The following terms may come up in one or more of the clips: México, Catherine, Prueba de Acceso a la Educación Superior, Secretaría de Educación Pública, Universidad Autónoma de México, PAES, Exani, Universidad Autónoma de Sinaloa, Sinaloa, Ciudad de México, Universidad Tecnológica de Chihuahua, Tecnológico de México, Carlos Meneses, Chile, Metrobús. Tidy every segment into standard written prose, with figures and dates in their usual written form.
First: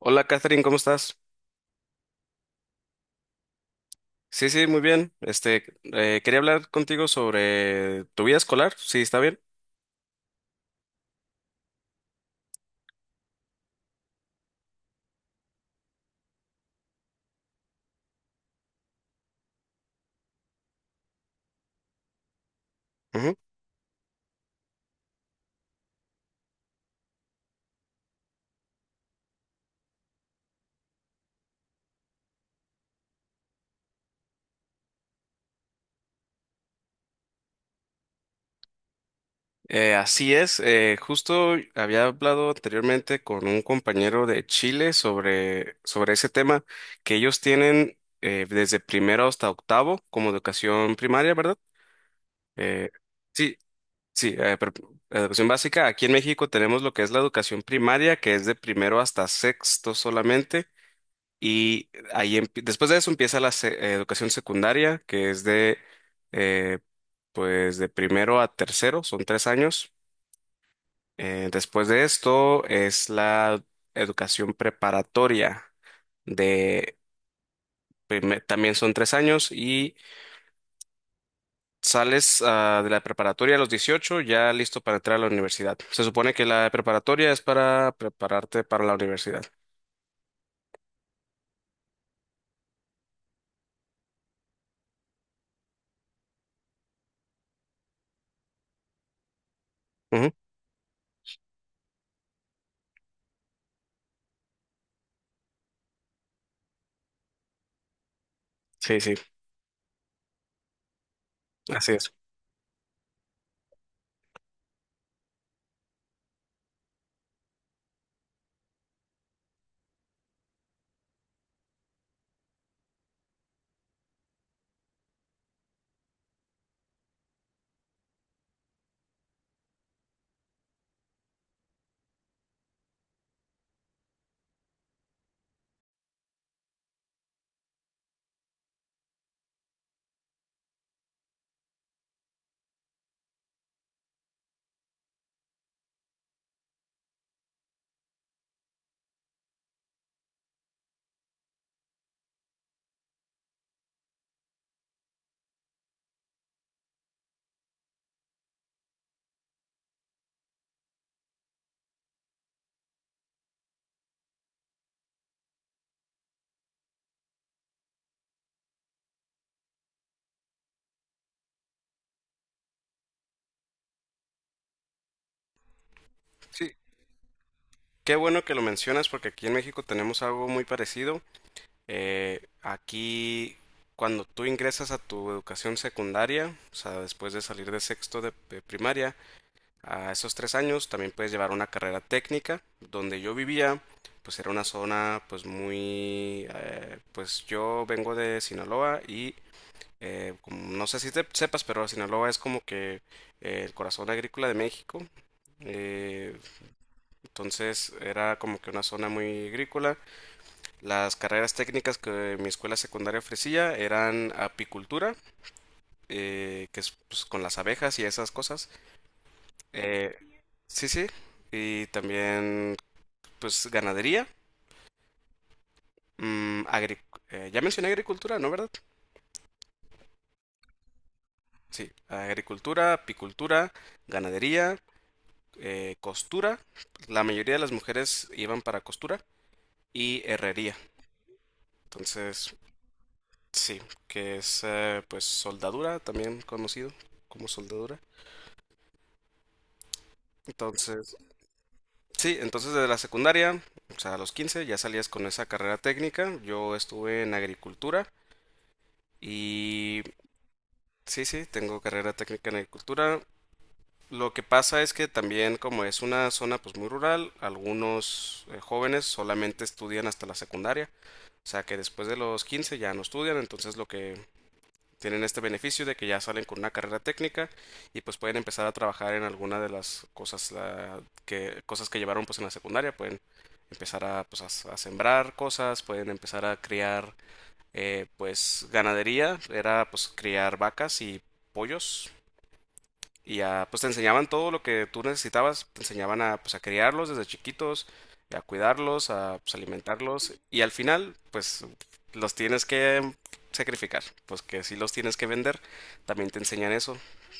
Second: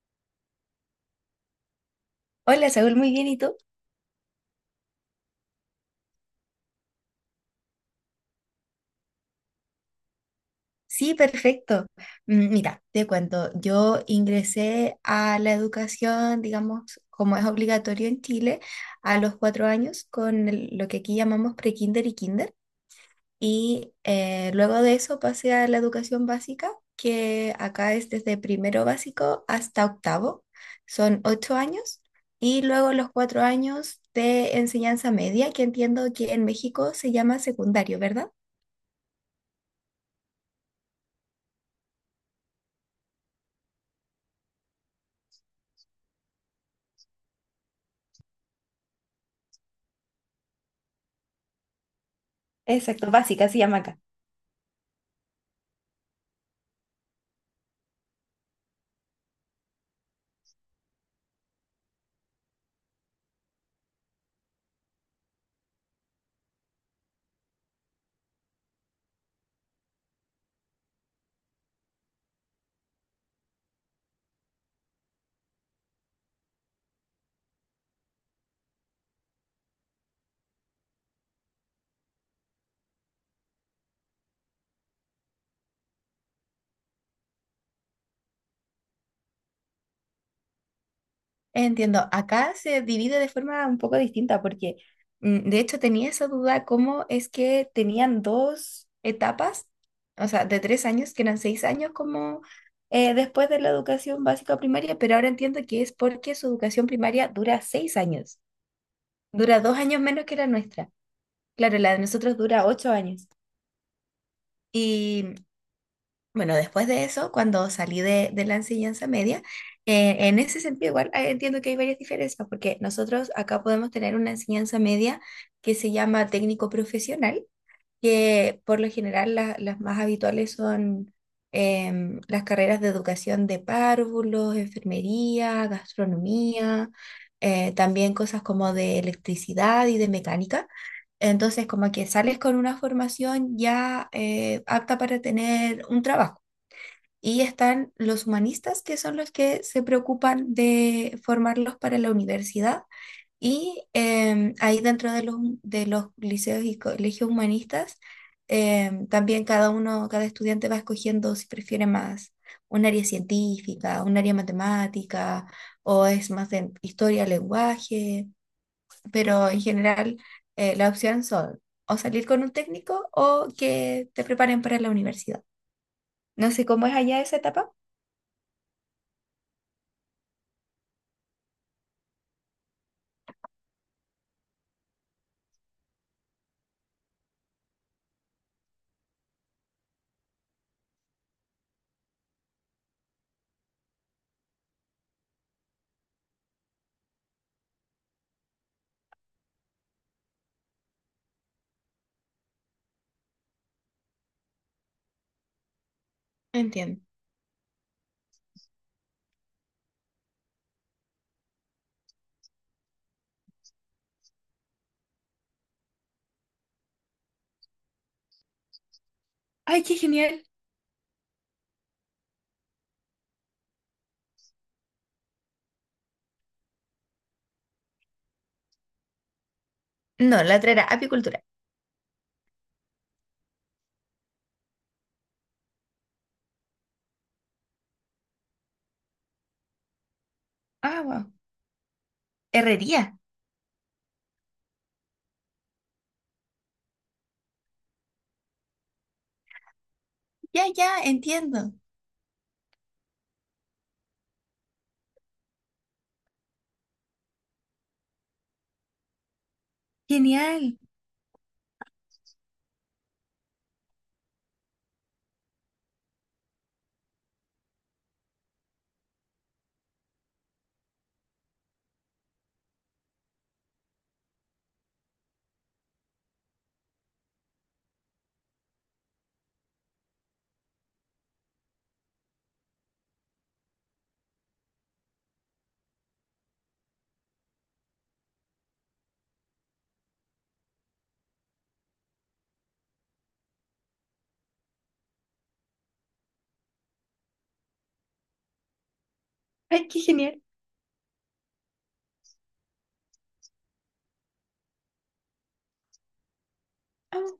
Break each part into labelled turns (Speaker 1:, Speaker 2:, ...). Speaker 1: Hola, Catherine, ¿cómo estás?
Speaker 2: Hola, Saúl, muy bien, ¿y tú?
Speaker 1: Sí, muy bien. Quería hablar contigo sobre tu vida escolar, sí, está bien.
Speaker 2: Sí, perfecto. Mira, te cuento, yo ingresé a la educación, digamos, como es obligatorio en Chile, a los cuatro años con lo que aquí llamamos pre-kinder y kinder.
Speaker 1: Ujú.
Speaker 2: Y luego de eso pasé a la educación básica, que acá es desde primero básico hasta octavo, son ocho años. Y luego los cuatro años de enseñanza media, que entiendo que en México se llama secundario, ¿verdad?
Speaker 1: Así es, justo había hablado anteriormente con un compañero de Chile sobre, sobre ese tema que ellos tienen desde primero hasta octavo como educación primaria, ¿verdad? Eh,
Speaker 2: Exacto, básica
Speaker 1: sí,
Speaker 2: se llama acá.
Speaker 1: sí, pero la educación básica. Aquí en México tenemos lo que es la educación primaria, que es de primero hasta sexto solamente, y después de eso empieza la educación secundaria, que es de eh, pues de primero a tercero, son tres años. Después de esto es la educación preparatoria de también son tres años y sales ah, de la preparatoria a los 18 ya listo para entrar a la universidad. Se supone que la preparatoria es para prepararte para la universidad.
Speaker 2: Entiendo, acá se divide de forma un poco distinta porque de hecho tenía esa duda cómo es que tenían dos etapas, o
Speaker 1: Ujú.
Speaker 2: sea, de tres años, que eran seis años como después de la educación básica primaria, pero ahora entiendo que es porque su educación primaria dura seis años,
Speaker 1: Sí, sí,
Speaker 2: dura dos años menos que la nuestra. Claro,
Speaker 1: así
Speaker 2: la de
Speaker 1: es.
Speaker 2: nosotros dura ocho años. Bueno, después de eso, cuando salí de la enseñanza media, en ese sentido igual entiendo que hay varias diferencias, porque nosotros acá podemos tener una enseñanza media que se llama técnico profesional, que por lo general las más habituales son las carreras de educación de párvulos, enfermería, gastronomía, también cosas como de electricidad y de mecánica. Entonces, como que sales con una formación ya apta para tener un trabajo. Y están los humanistas, que son los que se preocupan de formarlos para la universidad. Y ahí dentro de los liceos y colegios humanistas, también cada uno, cada estudiante va escogiendo si prefiere más un área científica, un área matemática, o es más de historia, lenguaje. Pero en general, la opción son o salir con un técnico o que te preparen para la universidad. No sé
Speaker 1: Sí.
Speaker 2: cómo es allá esa etapa.
Speaker 1: Qué bueno que lo mencionas porque aquí en México tenemos algo muy parecido. Aquí cuando tú ingresas a tu educación secundaria, o sea, después de salir de sexto de primaria, a esos tres años también puedes llevar una carrera técnica. Donde yo vivía, pues era una zona pues muy... pues yo vengo de Sinaloa y no sé si te sepas, pero Sinaloa es como que el corazón agrícola de México. Eh,
Speaker 2: Entiendo.
Speaker 1: entonces era como que una zona muy agrícola. Las carreras técnicas que mi escuela secundaria ofrecía eran apicultura, que es pues, con las abejas y esas cosas.
Speaker 2: Ay, qué
Speaker 1: Eh,
Speaker 2: genial.
Speaker 1: sí, sí. Y también pues ganadería, mm, agri- ya mencioné agricultura, ¿no, verdad?
Speaker 2: No, la otra era apicultura.
Speaker 1: Sí, agricultura, apicultura, ganadería, costura. La mayoría de las mujeres iban para costura y herrería.
Speaker 2: Ah, wow.
Speaker 1: Entonces,
Speaker 2: Herrería.
Speaker 1: sí, que es pues soldadura, también conocido como soldadura.
Speaker 2: Ya, ya,
Speaker 1: Entonces,
Speaker 2: entiendo.
Speaker 1: sí, entonces desde la secundaria, o sea, a los 15 ya salías con esa carrera técnica. Yo estuve en agricultura y
Speaker 2: Genial.
Speaker 1: sí, sí, tengo carrera técnica en agricultura. Lo que pasa es que también como es una zona pues muy rural, algunos jóvenes solamente estudian hasta la secundaria, o sea que después de los 15 ya no estudian, entonces lo que tienen este beneficio de que ya salen con una carrera técnica y pues pueden empezar a trabajar en alguna de las que cosas que llevaron pues en la secundaria, pueden empezar a sembrar cosas, pueden empezar a criar pues ganadería, era pues criar vacas y pollos y ya, pues te enseñaban todo lo que tú necesitabas, te enseñaban a, pues, a criarlos desde chiquitos, a cuidarlos, a, pues,
Speaker 2: Ay, qué
Speaker 1: alimentarlos,
Speaker 2: genial.
Speaker 1: y al final, pues, los tienes que sacrificar, pues que si los tienes que vender, también te enseñan eso,
Speaker 2: Ah,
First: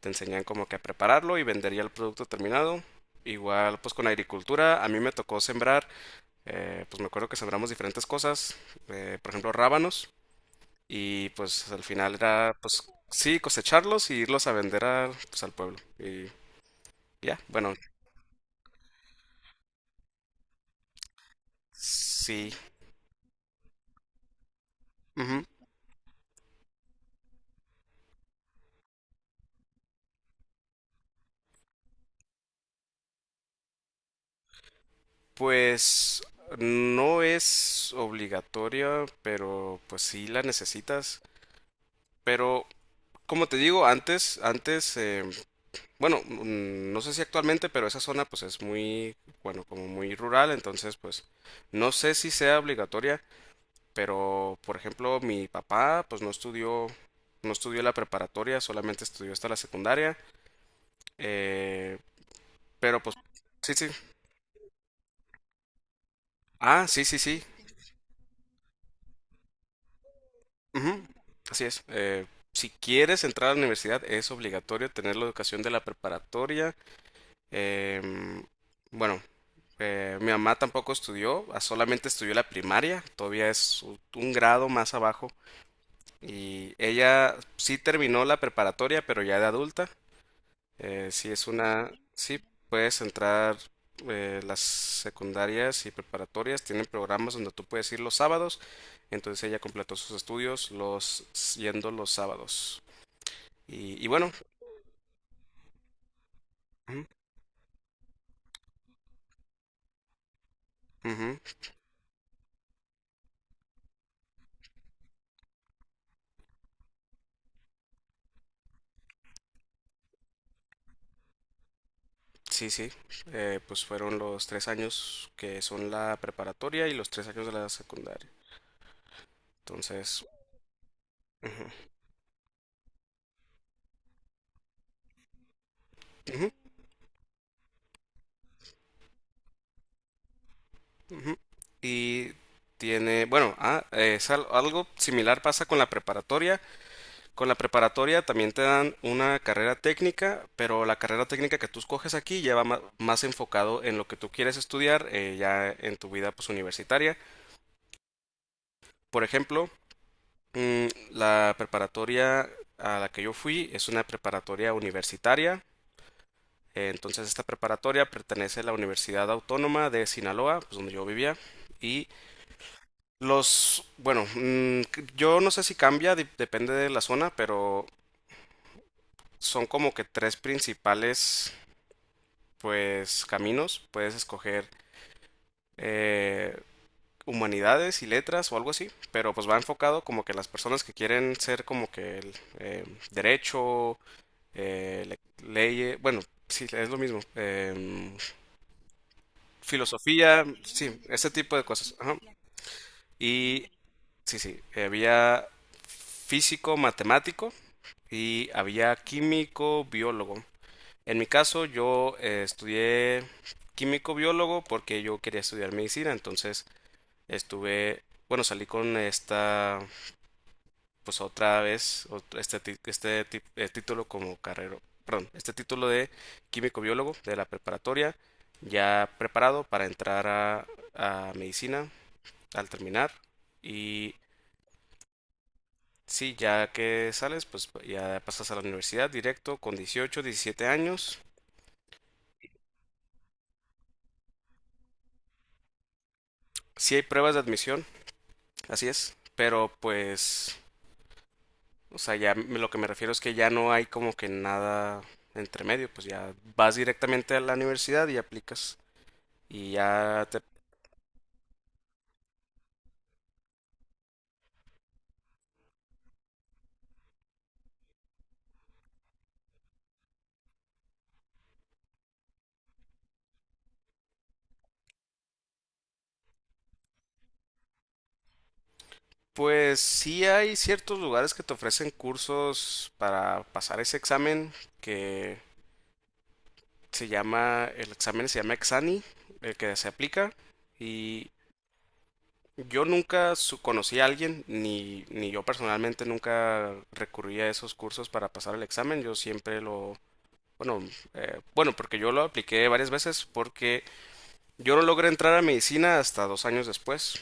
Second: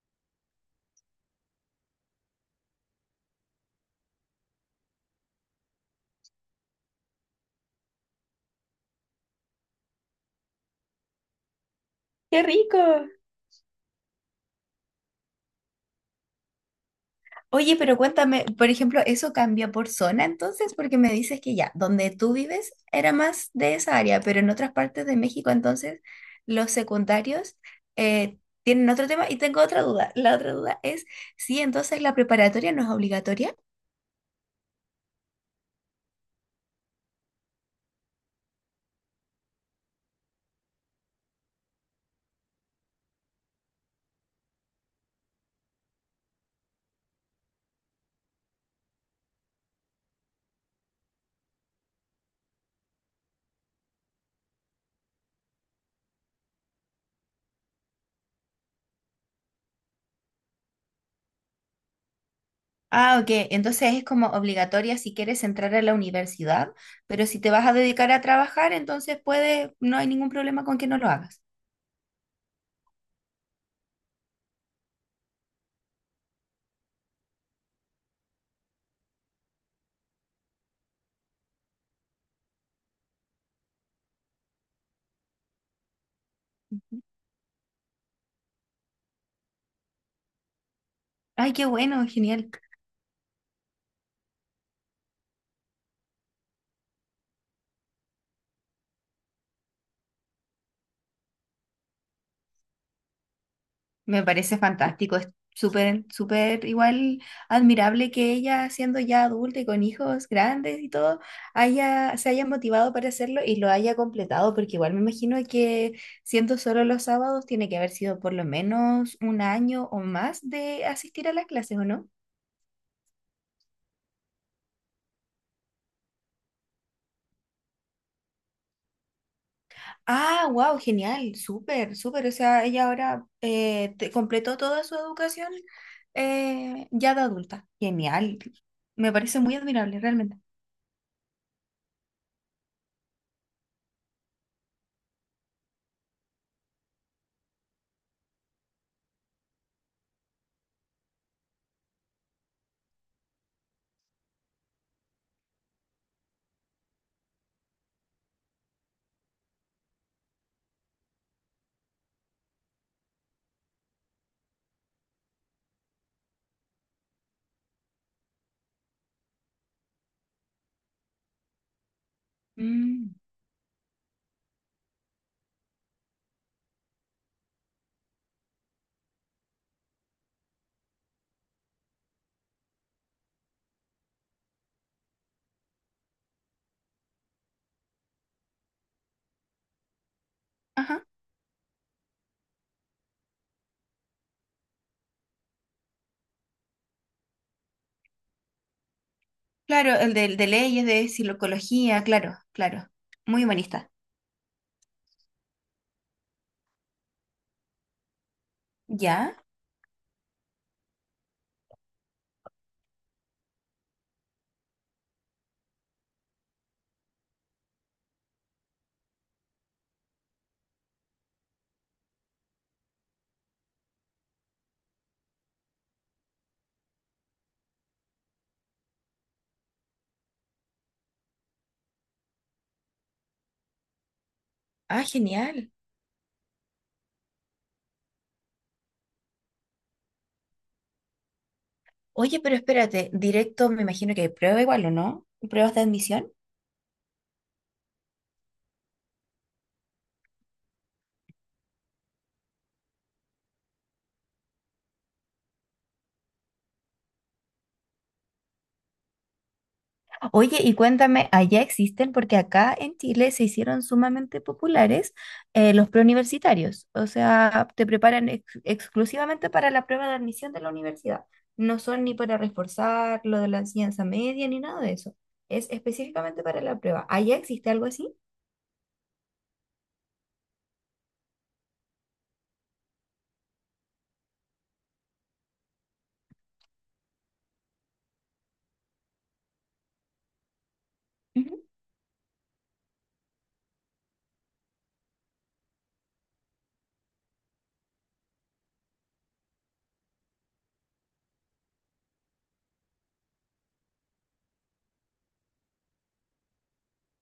Speaker 1: te enseñan como que a prepararlo y vender ya el producto terminado. Igual, pues con agricultura, a mí me tocó sembrar, pues me acuerdo que sembramos diferentes cosas, por ejemplo, rábanos, y pues al final
Speaker 2: qué
Speaker 1: era, pues
Speaker 2: rico.
Speaker 1: sí, cosecharlos y irlos a vender a, pues, al pueblo. Y ya, bueno,
Speaker 2: Oye, pero cuéntame, por ejemplo, ¿eso cambia por zona entonces? Porque me dices que ya, donde tú
Speaker 1: sí.
Speaker 2: vives era más de esa área, pero en otras partes de
Speaker 1: Ujú.
Speaker 2: México entonces los secundarios tienen otro tema. Y tengo otra duda. La otra duda es sí, entonces la preparatoria no es obligatoria.
Speaker 1: Pues no es obligatoria, pero pues sí la necesitas. Pero como te digo, antes, bueno, mm, no sé si actualmente, pero esa zona pues es muy, bueno, como muy rural, entonces pues no sé si sea obligatoria, pero por ejemplo mi papá pues no estudió, no estudió la preparatoria, solamente estudió hasta la secundaria. eh, pero pues
Speaker 2: Ah, ok.
Speaker 1: sí, sí.
Speaker 2: Entonces es como obligatoria si quieres entrar a la universidad,
Speaker 1: Ah, sí, sí,
Speaker 2: pero si
Speaker 1: sí.
Speaker 2: te vas a dedicar a trabajar, entonces puedes, no hay ningún problema con que no
Speaker 1: Ujú.
Speaker 2: lo hagas.
Speaker 1: Así es. Si quieres entrar a la universidad, es obligatorio tener la educación de la preparatoria. em, bueno, mi mamá tampoco estudió, ah, solamente estudió la primaria, todavía es un grado más abajo. Y ella sí terminó la preparatoria, pero ya de adulta. Sí, es
Speaker 2: Ay, qué
Speaker 1: una...
Speaker 2: bueno,
Speaker 1: Sí,
Speaker 2: genial.
Speaker 1: puedes entrar las secundarias y preparatorias. Tienen programas donde tú puedes ir los sábados. Entonces ella completó sus estudios los yendo los sábados. Y
Speaker 2: Me
Speaker 1: bueno,
Speaker 2: parece fantástico. Es súper, súper
Speaker 1: ujú,
Speaker 2: igual admirable que ella, siendo ya adulta y con hijos grandes y todo,
Speaker 1: ujú,
Speaker 2: se haya motivado para hacerlo y lo haya completado, porque igual me imagino que siendo solo los sábados, tiene que haber sido por lo menos un año o más de asistir a las clases, ¿o no?
Speaker 1: sí, sí. Pues fueron los tres años que son la preparatoria y los tres años de la secundaria. Entonces,
Speaker 2: Ah, wow, genial,
Speaker 1: ujú,
Speaker 2: súper, súper. O sea, ella ahora completó toda su educación
Speaker 1: ujú,
Speaker 2: ya de adulta. Genial. Me parece muy admirable, realmente.
Speaker 1: ujú. Y tiene, bueno, ah, es algo similar pasa con la preparatoria. Con la preparatoria también te dan una carrera técnica, pero la carrera técnica que tú escoges aquí ya va más enfocado en lo que tú quieres estudiar ya en tu vida pues universitaria. Por ejemplo, la preparatoria a la que yo fui es una preparatoria universitaria. Entonces esta preparatoria pertenece a la Universidad Autónoma de Sinaloa, pues donde yo vivía. Y
Speaker 2: Mm.
Speaker 1: los, bueno, yo no sé si cambia, depende de la zona, pero son como que tres principales pues caminos, puedes escoger eh, humanidades y letras o algo así, pero pues va enfocado como que las personas que
Speaker 2: Ajá.
Speaker 1: quieren ser como que el, derecho, eh, leyes, bueno, sí, es lo mismo,
Speaker 2: Claro, el
Speaker 1: filosofía,
Speaker 2: de leyes,
Speaker 1: sí,
Speaker 2: de
Speaker 1: ese tipo de cosas.
Speaker 2: psicología,
Speaker 1: Ajá.
Speaker 2: claro, claro. Muy
Speaker 1: Y
Speaker 2: humanista.
Speaker 1: sí, sí, había físico, matemático y había
Speaker 2: ¿Ya?
Speaker 1: químico, biólogo. En mi caso, yo estudié químico biólogo porque yo quería estudiar medicina, entonces estuve, bueno, salí con esta, pues otra vez, título como carrera, perdón, este título de químico biólogo de la preparatoria, ya preparado para entrar a medicina al terminar. Y
Speaker 2: Ah, genial.
Speaker 1: sí, ya que sales, pues ya pasas a la universidad directo con 18, 17 años.
Speaker 2: Oye, pero espérate, directo me imagino que hay prueba igual, ¿o no? ¿Pruebas de admisión?
Speaker 1: Si hay pruebas de admisión, así es, pero pues, o sea, lo que me refiero es que ya no hay como que nada entre medio, pues ya vas directamente a la universidad y aplicas y ya te...
Speaker 2: Oye, y cuéntame, ¿allá existen? Porque acá en Chile se hicieron sumamente populares los preuniversitarios. O sea, te preparan exclusivamente para la prueba de admisión de la universidad. No son ni para reforzar lo de la enseñanza media ni nada de eso. Es específicamente para la prueba. ¿Allá existe algo así?
Speaker 1: Pues sí hay ciertos lugares que te ofrecen cursos para pasar ese examen que se llama, el examen se llama Exani, el que se aplica y
Speaker 2: Ujú.
Speaker 1: yo nunca conocí a alguien, ni yo personalmente nunca recurrí a esos cursos para pasar el examen, yo siempre lo... Bueno, bueno, porque yo lo apliqué varias veces porque yo no logré entrar a medicina hasta dos años después,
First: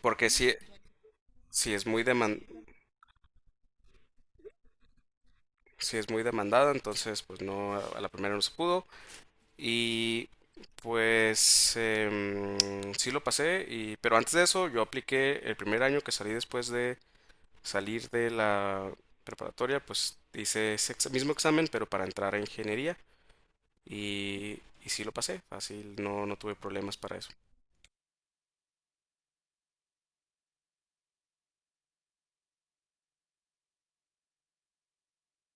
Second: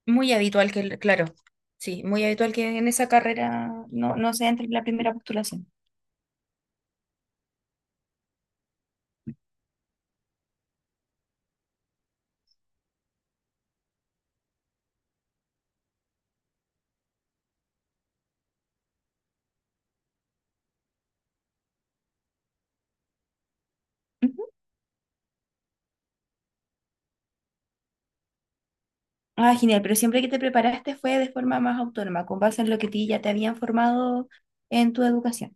Speaker 1: porque
Speaker 2: Muy
Speaker 1: sí,
Speaker 2: habitual que, claro,
Speaker 1: sí es muy
Speaker 2: sí, muy
Speaker 1: deman-
Speaker 2: habitual que en esa carrera no, no se entre en la primera postulación.
Speaker 1: sí es muy demandada, entonces pues no, a la primera no se pudo y pues sí lo pasé, y, pero antes de eso yo apliqué el primer año que salí después de salir de la preparatoria, pues hice ese mismo examen pero para entrar a ingeniería y, y sí lo pasé, así no, no tuve problemas para eso.
Speaker 2: Ah, genial, pero siempre que te preparaste fue de forma más autónoma, con base en lo que ti ya te habían formado en tu educación,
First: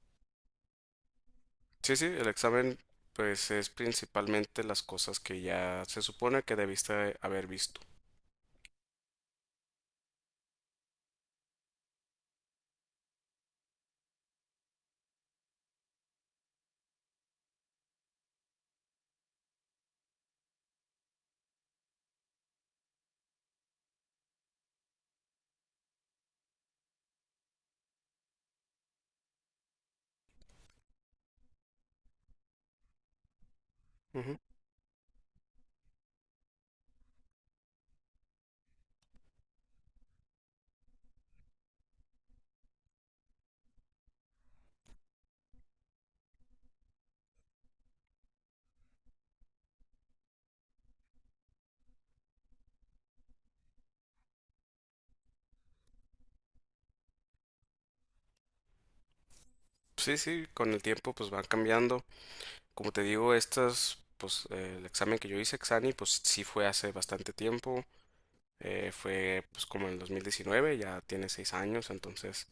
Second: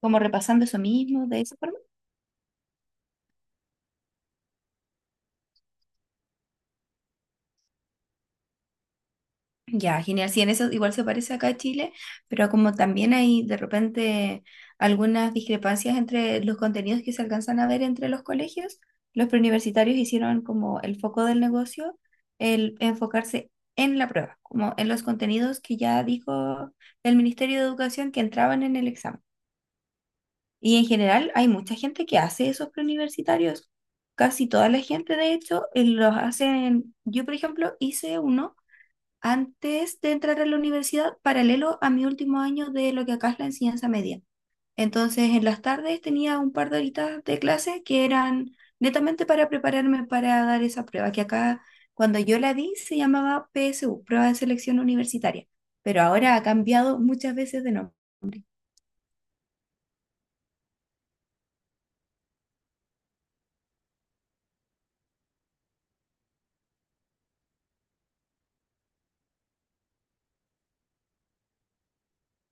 Speaker 2: como repasando eso mismo, de esa forma.
Speaker 1: Sí, sí, el examen pues es principalmente las cosas que ya se supone que debiste haber visto.
Speaker 2: Ya, genial, sí, en eso igual se parece acá a Chile, pero como también hay de repente algunas discrepancias entre los contenidos que se alcanzan a ver entre los colegios, los preuniversitarios hicieron como el foco del negocio, el enfocarse en la prueba, como en los contenidos que ya dijo el Ministerio de Educación que entraban en el examen. Y en general hay mucha gente que hace esos preuniversitarios.
Speaker 1: Ujú.
Speaker 2: Casi toda la gente, de hecho, los hacen. Yo, por ejemplo, hice uno antes de entrar a la universidad, paralelo a mi último año de lo que acá es la enseñanza media. Entonces, en las tardes tenía un par de horitas de clase que eran netamente para prepararme para dar esa prueba, que acá, cuando yo la di, se llamaba PSU, Prueba de Selección Universitaria. Pero ahora ha cambiado muchas veces de nombre.
Speaker 1: Sí, sí, con el tiempo pues van cambiando. Como te digo, estas, pues el examen que yo hice, Exani, pues sí fue hace bastante tiempo. Fue pues como en el 2019, ya tiene seis años, entonces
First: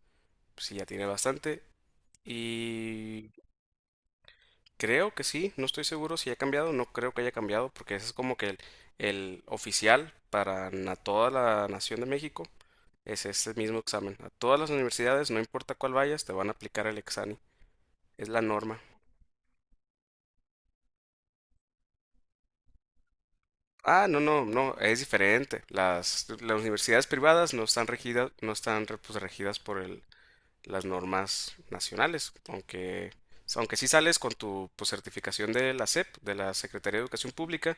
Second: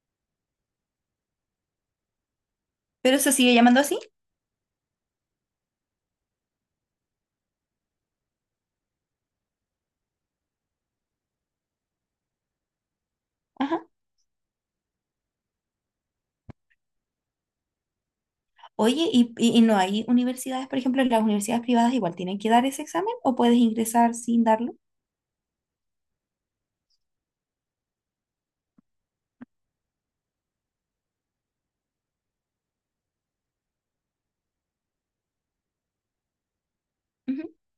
Speaker 1: pues, sí, ya tiene bastante.
Speaker 2: Pero
Speaker 1: Y
Speaker 2: se sigue llamando así.
Speaker 1: creo que sí, no estoy seguro si ha cambiado, no creo que haya cambiado, porque ese es como que el oficial para toda la nación de México. Es este mismo
Speaker 2: Ajá.
Speaker 1: examen. A todas las universidades, no importa cuál vayas, te van a aplicar el examen. Es la norma.
Speaker 2: Oye, y no hay universidades, por ejemplo, las universidades privadas igual tienen que dar ese examen o puedes
Speaker 1: Ah,
Speaker 2: ingresar
Speaker 1: no,
Speaker 2: sin
Speaker 1: no,
Speaker 2: darlo.
Speaker 1: no, es diferente. Las universidades privadas no están regidas, no están re- pues, regidas por el, las normas nacionales, aunque, aunque sí sales con tu pues, certificación de la SEP, de la Secretaría de Educación
Speaker 2: Ujú.
Speaker 1: Pública,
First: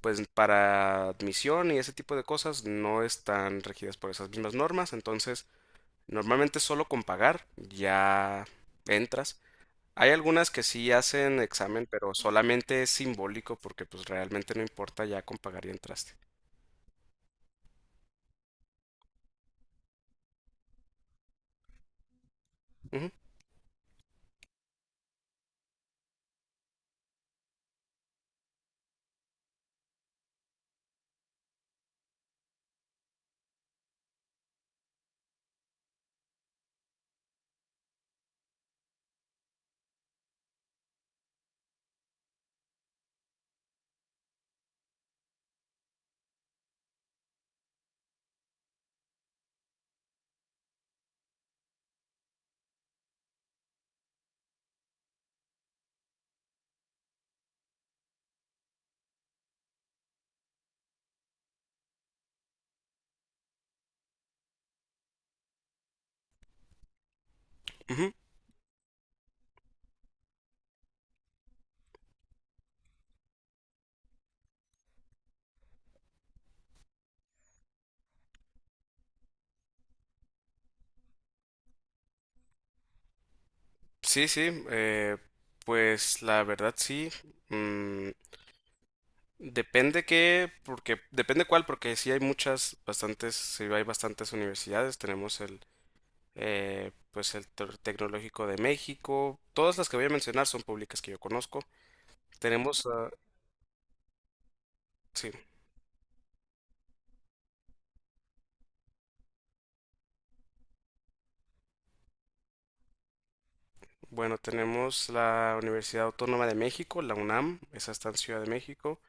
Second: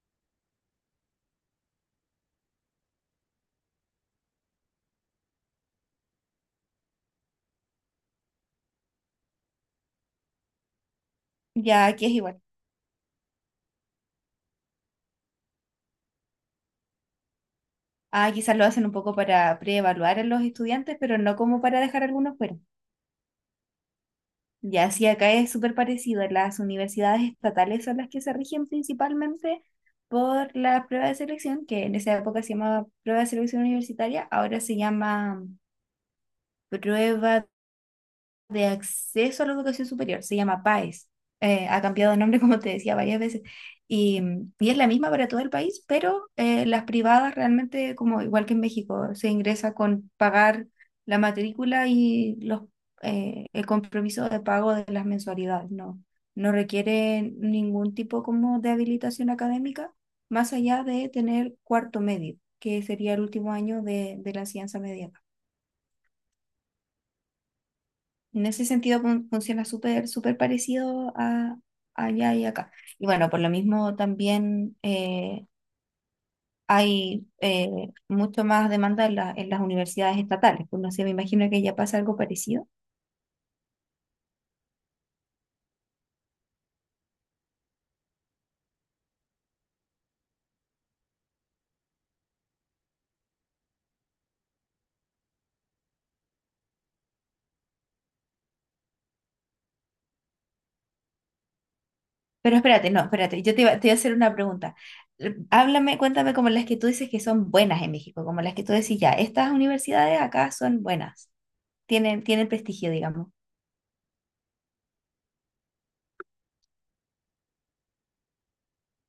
Speaker 1: pues para admisión y ese tipo de cosas no están regidas por esas mismas normas, entonces normalmente solo con pagar ya entras. Hay algunas que sí hacen examen,
Speaker 2: Ya, aquí es
Speaker 1: pero
Speaker 2: igual.
Speaker 1: solamente es simbólico porque pues realmente no importa, ya con pagar y entraste.
Speaker 2: Ah, quizás lo hacen un poco para preevaluar a los estudiantes, pero no como para dejar algunos fuera.
Speaker 1: Ujú,
Speaker 2: Ya, sí, acá es súper parecido. Las universidades estatales son las que se rigen principalmente por la prueba de selección, que en esa época se llamaba prueba de selección universitaria, ahora se llama prueba de Acceso a la Educación Superior, se llama PAES. Ha cambiado de nombre, como te decía, varias veces. Y, y es la misma para todo el país, pero las privadas realmente, como igual que en México, se ingresa con pagar la matrícula y el compromiso de pago de las mensualidades. No, no requiere ningún tipo como de habilitación académica, más allá de tener cuarto medio, que sería el último año de la enseñanza media.
Speaker 1: ujú.
Speaker 2: En ese sentido funciona súper, súper parecido a allá y acá. Y bueno, por lo mismo también hay mucho más demanda en, en las universidades estatales. Pues no sé, me imagino que ya pasa algo parecido.
Speaker 1: Sí, sí, pues la verdad sí. mm, depende qué, porque depende cuál, porque sí hay muchas, bastantes, sí hay bastantes universidades. Tenemos el, pues el Tecnológico de México. Todas las que voy a mencionar son públicas que yo conozco.
Speaker 2: Pero
Speaker 1: Tenemos,
Speaker 2: espérate, no,
Speaker 1: ah,
Speaker 2: espérate, yo te iba a hacer una pregunta.
Speaker 1: sí.
Speaker 2: Háblame, cuéntame como las que tú dices que son buenas en México, como las que tú decís ya, estas universidades acá son buenas, tienen, tienen prestigio, digamos.
Speaker 1: Bueno, tenemos la Universidad Autónoma de México, la UNAM, esa está en Ciudad de México.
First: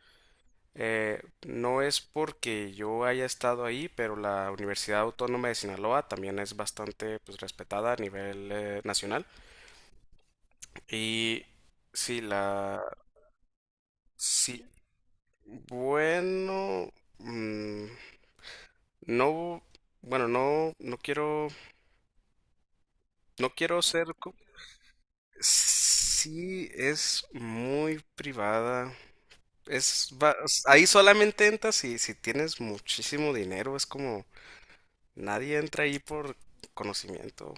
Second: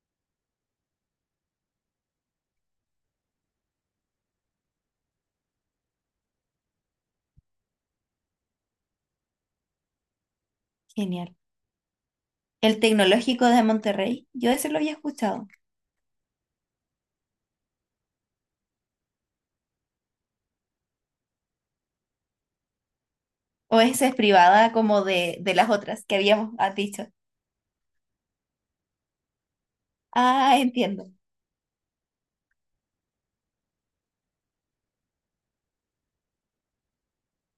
Speaker 1: No es porque yo haya estado ahí, pero la Universidad Autónoma de Sinaloa también es bastante pues, respetada a nivel nacional.
Speaker 2: Genial.
Speaker 1: Y sí,
Speaker 2: El
Speaker 1: la...
Speaker 2: tecnológico de Monterrey, yo
Speaker 1: Sí,
Speaker 2: ese lo había escuchado.
Speaker 1: bueno... mm, no... Bueno, no, no quiero, no quiero
Speaker 2: O
Speaker 1: ser...
Speaker 2: esa es
Speaker 1: co-
Speaker 2: privada como de las otras que habíamos
Speaker 1: Sí,
Speaker 2: has dicho.
Speaker 1: es muy privada. Es, va-
Speaker 2: Ah,
Speaker 1: ahí
Speaker 2: entiendo.
Speaker 1: solamente entras si, si tienes muchísimo dinero, es como nadie entra ahí por conocimiento.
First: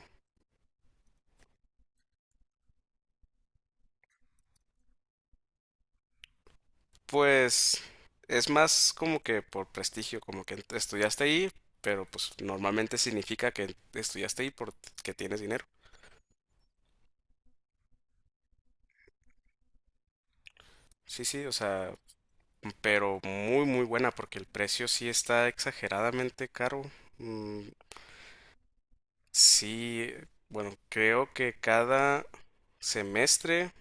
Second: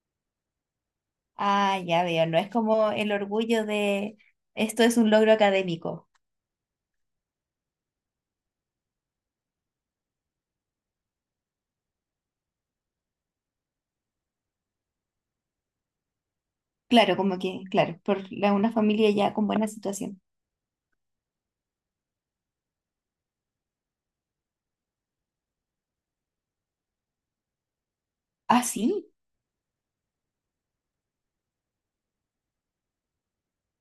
Speaker 2: Ah, ya veo. No es como el orgullo de esto es un logro académico.
Speaker 1: Pues es más como que por prestigio, como que estudiaste ahí, pero pues normalmente significa que estudiaste ahí porque tienes dinero.
Speaker 2: Claro, como que, claro, por una familia ya con buena situación.
Speaker 1: Sí, sí, o sea, pero muy muy buena porque el precio sí está exageradamente caro. Mm,
Speaker 2: Ah, sí.
Speaker 1: sí, bueno, creo que cada semestre,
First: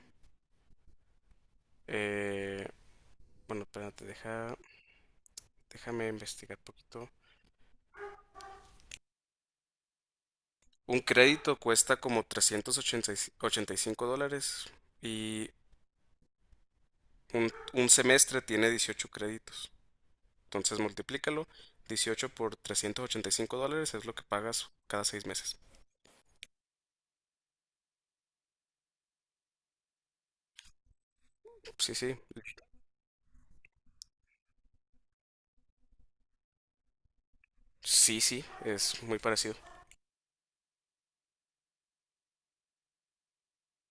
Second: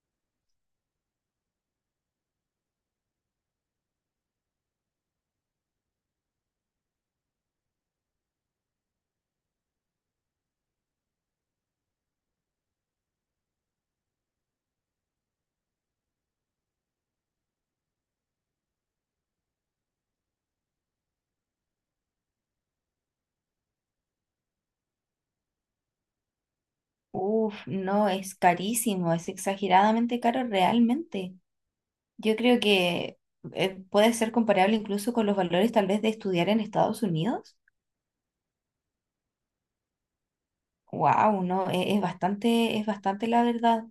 Speaker 1: eh, bueno, espérate, deja... Déjame investigar poquito. Un crédito cuesta como $385 y un semestre tiene 18 créditos. Entonces multiplícalo. 18 por $385 es lo que pagas cada seis meses.
Speaker 2: Uf, no, es carísimo, es exageradamente caro realmente.
Speaker 1: Sí, sí.
Speaker 2: Yo creo que puede ser comparable incluso con los valores tal vez de estudiar en Estados Unidos.
Speaker 1: Sí, sí. Es muy parecido.
Speaker 2: Wow, no, es bastante la verdad.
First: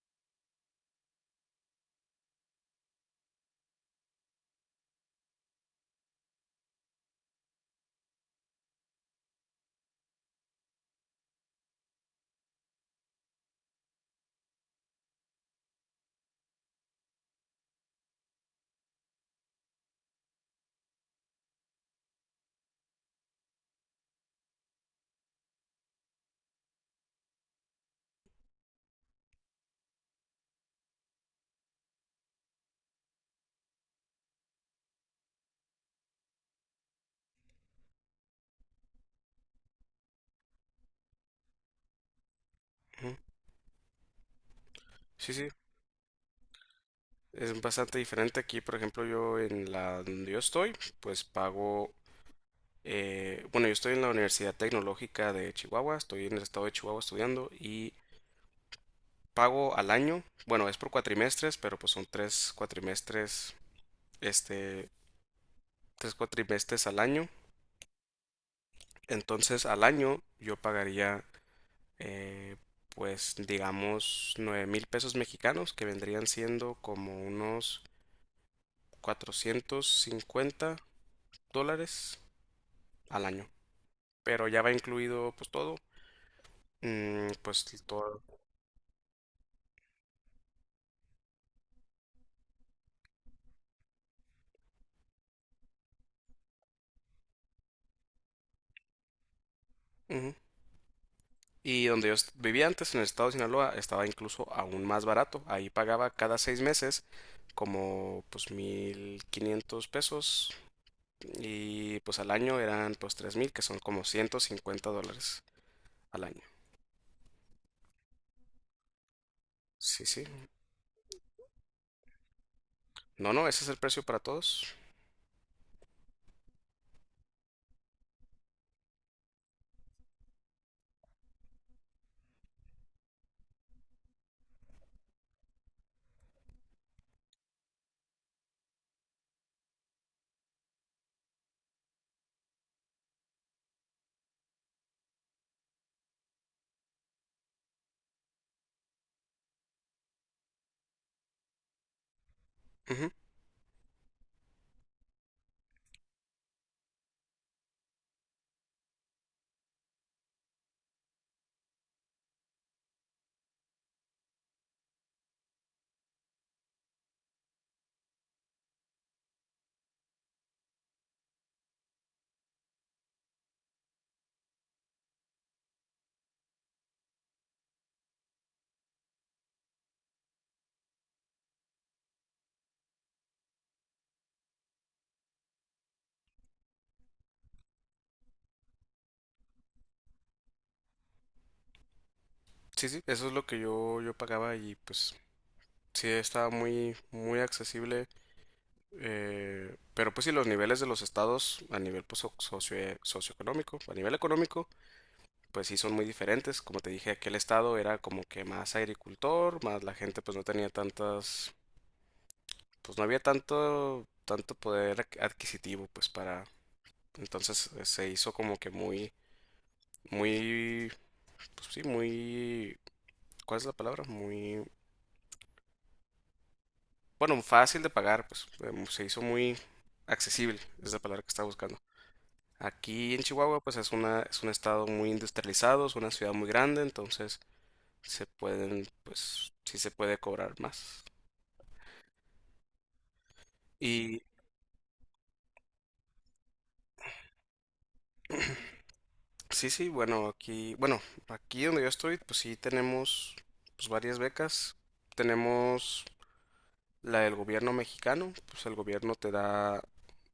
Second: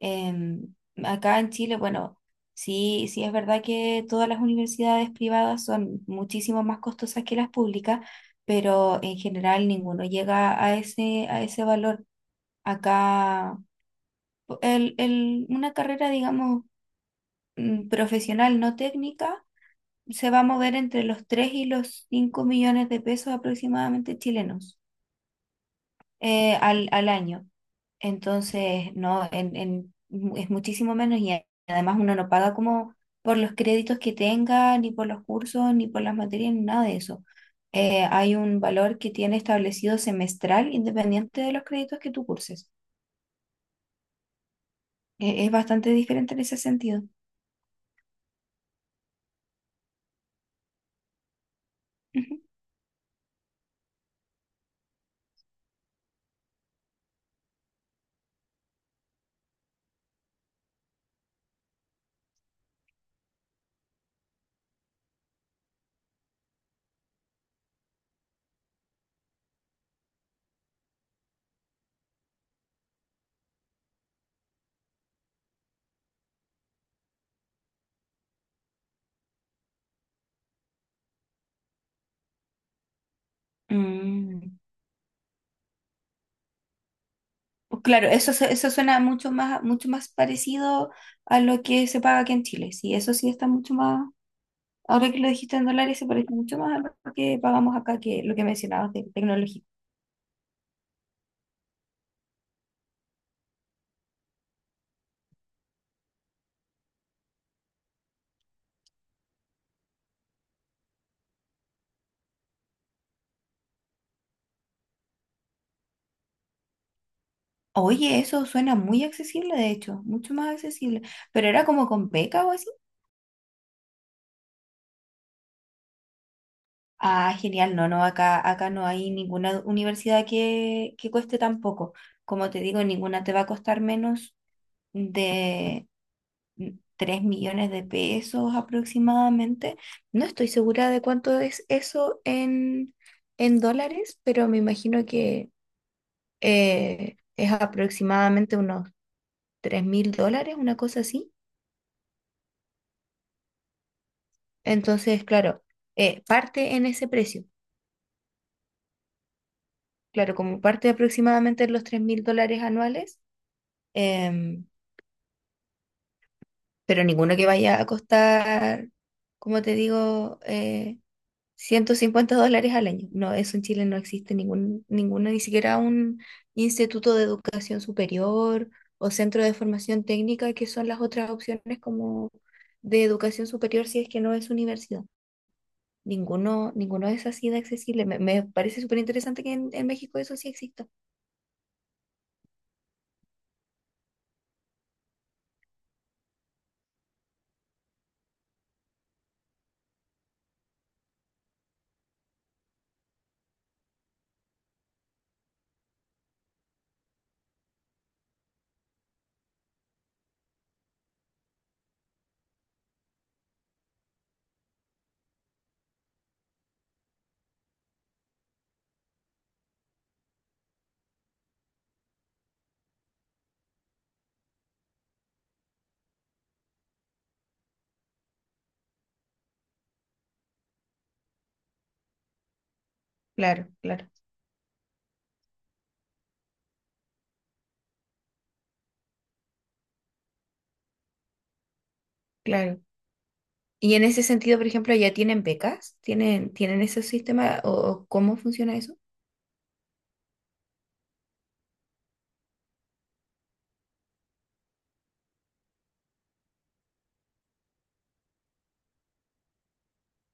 Speaker 2: Em, Acá en Chile, bueno, sí, sí es verdad que todas las universidades privadas son muchísimo más costosas que las públicas, pero en general ninguno llega a ese valor. Acá una carrera, digamos, profesional, no técnica, se va a mover entre los 3 y los 5 millones de pesos aproximadamente chilenos. Al al año. Entonces, no, es muchísimo menos y además uno no paga como por los créditos que tenga, ni por los cursos, ni por las materias, ni nada de eso. Hay un valor que tiene establecido semestral independiente de los créditos que tú curses.
Speaker 1: Ujú. Sí, sí.
Speaker 2: Es bastante diferente en ese sentido.
Speaker 1: Es bastante diferente aquí. Por ejemplo, yo en la donde yo estoy, pues pago...
Speaker 2: Ujú.
Speaker 1: bueno, yo estoy en la Universidad Tecnológica de Chihuahua. Estoy en el estado de Chihuahua estudiando y... Pago al año. Bueno, es por cuatrimestres, pero pues son tres cuatrimestres, este, tres cuatrimestres al año. Entonces al año yo pagaría, eh, pues digamos, 9.000 pesos mexicanos, que vendrían siendo como unos 450 dólares al año. Pero
Speaker 2: Mm,
Speaker 1: ya va incluido pues todo. Mm, pues
Speaker 2: pues claro,
Speaker 1: todo.
Speaker 2: eso suena mucho más parecido a lo que se paga aquí en Chile. Sí, eso sí está mucho más. Ahora que lo dijiste en dólares, se parece mucho más a lo que pagamos acá que lo que mencionabas de tecnología.
Speaker 1: Ujú. Y vivía antes, en el estado de Sinaloa, estaba incluso aún más barato. Ahí pagaba cada seis meses como pues 1.500 pesos y pues al año eran pues 3.000, que son como 150 dólares al año.
Speaker 2: Oye, eso suena muy accesible, de hecho,
Speaker 1: Sí, sí.
Speaker 2: mucho más accesible. Pero era como con beca o así.
Speaker 1: No, no, ese es el precio para todos.
Speaker 2: Ah, genial, no, no, acá no hay ninguna universidad que cueste tan poco. Como te digo, ninguna te va a costar menos de 3 millones de pesos aproximadamente. No estoy segura de cuánto es eso en dólares, pero me imagino que es aproximadamente unos 3 mil dólares, una cosa así.
Speaker 1: Ujú.
Speaker 2: Entonces, claro, parte en ese precio. Claro, como parte aproximadamente en los 3 mil dólares anuales, em, pero ninguno que vaya a costar, como te digo, $150 al año. No, eso en Chile no existe ningún, ninguno, ni siquiera un instituto de educación superior o centro de formación técnica, que son las otras opciones como de educación superior si es que no es universidad. Ninguno, ninguno es así de accesible. Me parece súper interesante que en México eso sí exista.
Speaker 1: Sí, sí, eso es lo que yo pagaba y pues sí, estaba muy, muy accesible. Pero pues sí, los niveles de los estados a nivel pues, socioeconómico, a nivel económico, pues sí son muy diferentes. Como te dije, aquel estado era como que más agricultor, más la gente pues no tenía tantas, pues no había tanto poder adquisitivo pues para... Entonces se hizo como que muy, muy, pues sí, muy, ¿cuál es la palabra? Muy, bueno, fácil de pagar, pues se hizo muy accesible, es la palabra que estaba buscando. Aquí en Chihuahua
Speaker 2: Claro,
Speaker 1: pues
Speaker 2: claro,
Speaker 1: es un estado muy industrializado, es una ciudad muy grande, entonces se pueden, pues sí se puede cobrar más.
Speaker 2: claro. Y en
Speaker 1: Y
Speaker 2: ese sentido, por ejemplo, ¿ya tienen becas? ¿Tienen ese sistema o cómo funciona eso?
Speaker 1: sí, sí, bueno, aquí donde yo estoy, pues sí tenemos pues varias becas. Tenemos la del gobierno mexicano, pues el gobierno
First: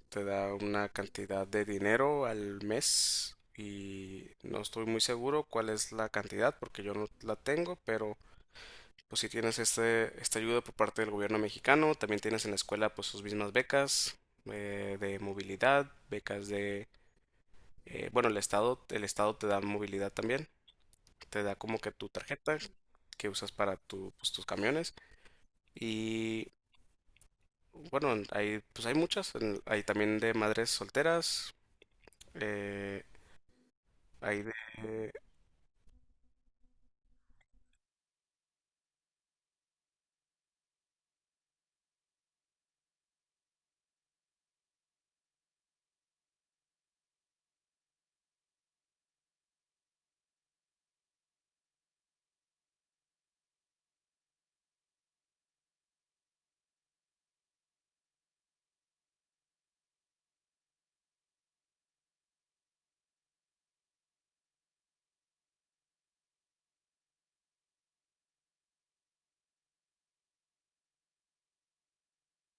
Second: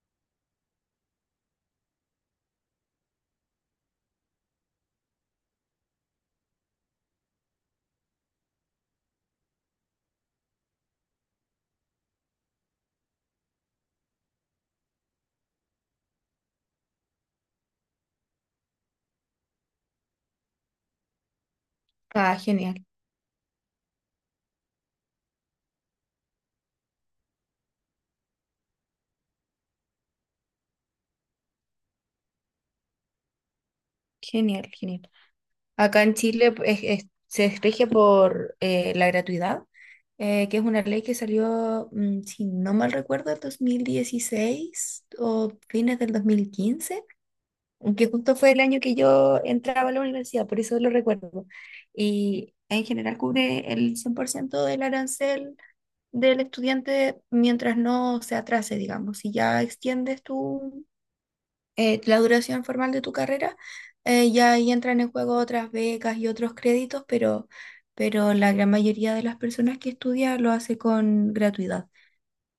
Speaker 1: te da una cantidad de dinero al mes y no estoy muy seguro cuál es la cantidad porque yo no la tengo, pero pues si tienes esta ayuda por parte del gobierno mexicano, también tienes en la escuela pues sus mismas becas, de movilidad, becas de bueno, el estado te da movilidad también, te da como que tu
Speaker 2: Ah,
Speaker 1: tarjeta
Speaker 2: genial,
Speaker 1: que usas para tu, pues, tus camiones. Y bueno, hay, pues hay muchas. Hay también de madres solteras. eh, hay de...
Speaker 2: genial, genial. Acá en Chile pues, se rige por la gratuidad, que es una ley que salió, si no mal recuerdo, el 2016 o fines del 2015 que justo fue el año que yo entraba a la universidad, por eso lo recuerdo. Y en general cubre el 100% del arancel del estudiante mientras no se atrase, digamos. Si ya extiendes tu la duración formal de tu carrera, ya ahí entran en juego otras becas y otros créditos, pero la gran mayoría de las personas que estudia lo hace con gratuidad.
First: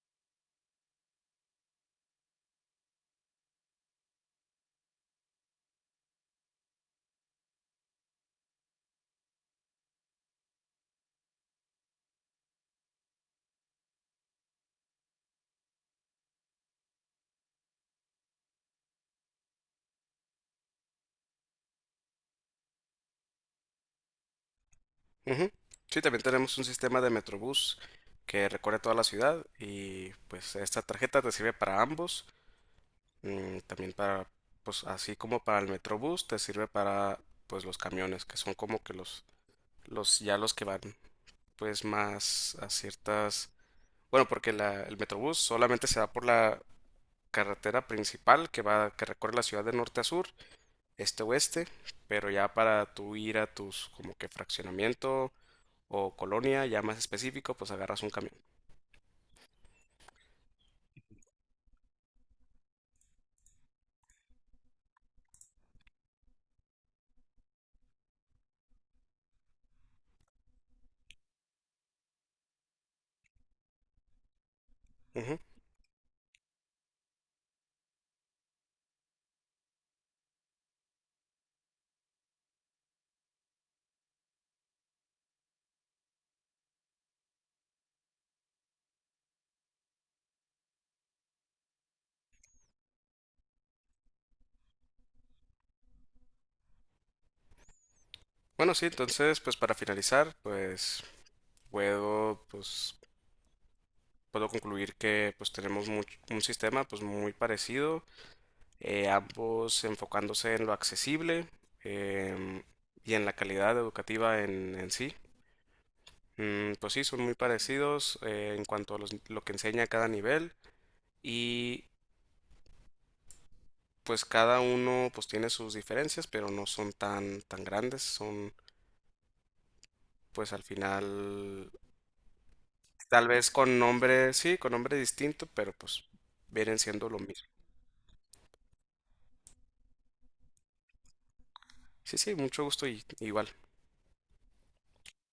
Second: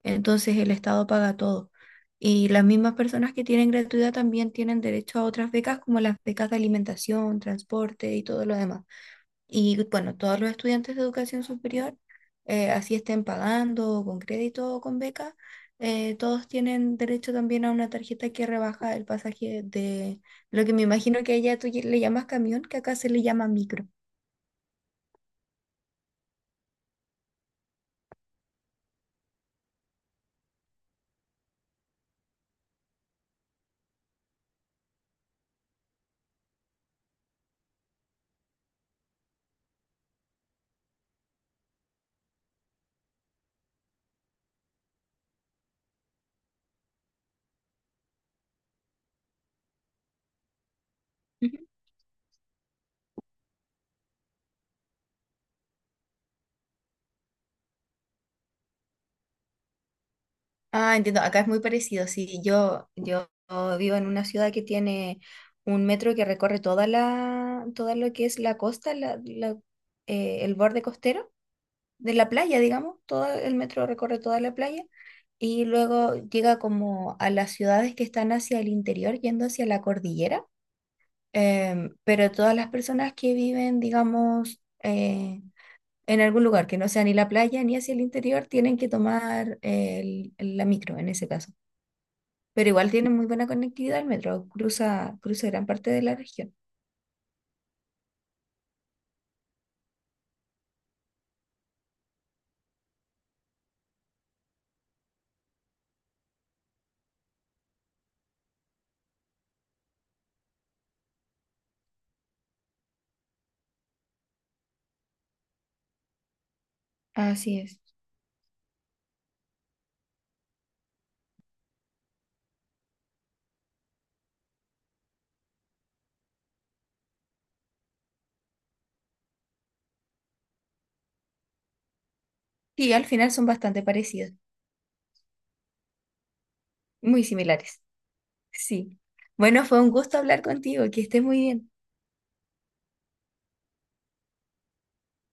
Speaker 2: Entonces el Estado paga todo. Y las mismas personas que tienen gratuidad también tienen derecho a otras becas como las becas de alimentación, transporte y todo lo demás. Y bueno, todos los estudiantes de educación superior, así estén pagando o con crédito o con beca, todos tienen derecho también a una tarjeta que rebaja el pasaje de lo que me imagino que allá tú le llamas camión, que acá se le llama micro.
Speaker 1: Ujú. Sí, también tenemos un sistema de Metrobús que recorre toda la ciudad y pues esta tarjeta te sirve para ambos. Mm, también para, pues así como para el Metrobús, te sirve para pues los camiones, que son como que los ya los que van pues más a ciertas... Bueno, porque el Metrobús solamente se va por la carretera principal que va, que recorre la ciudad de norte a sur, este a
Speaker 2: Ujú.
Speaker 1: oeste, pero ya para tú ir a tus como que fraccionamiento o colonia ya más específico, pues agarras un camión.
Speaker 2: Ah, entiendo, acá es muy parecido. Sí, yo vivo en una ciudad que tiene un metro que recorre toda la, todo lo que es la costa, el borde costero de la playa, digamos. Todo el metro recorre toda la playa
Speaker 1: Ujú.
Speaker 2: y luego llega como a las ciudades que están hacia el interior, yendo hacia la cordillera. Pero todas las personas que viven, digamos, en algún lugar que no sea ni la playa ni hacia el interior, tienen que tomar la micro en ese caso. Pero igual tienen muy buena conectividad, el metro cruza, cruza gran parte de la región.
Speaker 1: Bueno, sí, entonces pues para finalizar, pues puedo pues puedo concluir que pues tenemos un sistema pues muy parecido, ambos enfocándose en lo accesible, em, y en la calidad educativa en sí. Mm, pues sí, son muy
Speaker 2: Así es.
Speaker 1: parecidos, en cuanto a lo que enseña cada nivel y pues cada uno pues tiene sus diferencias, pero no son tan grandes, son pues al final
Speaker 2: Sí, al
Speaker 1: tal
Speaker 2: final son
Speaker 1: vez con
Speaker 2: bastante parecidas,
Speaker 1: nombre, sí, con nombre distinto, pero pues vienen siendo lo
Speaker 2: muy
Speaker 1: mismo.
Speaker 2: similares. Sí. Bueno, fue un gusto hablar contigo, que estés muy bien.
Speaker 1: Sí, sí, mucho gusto y igual.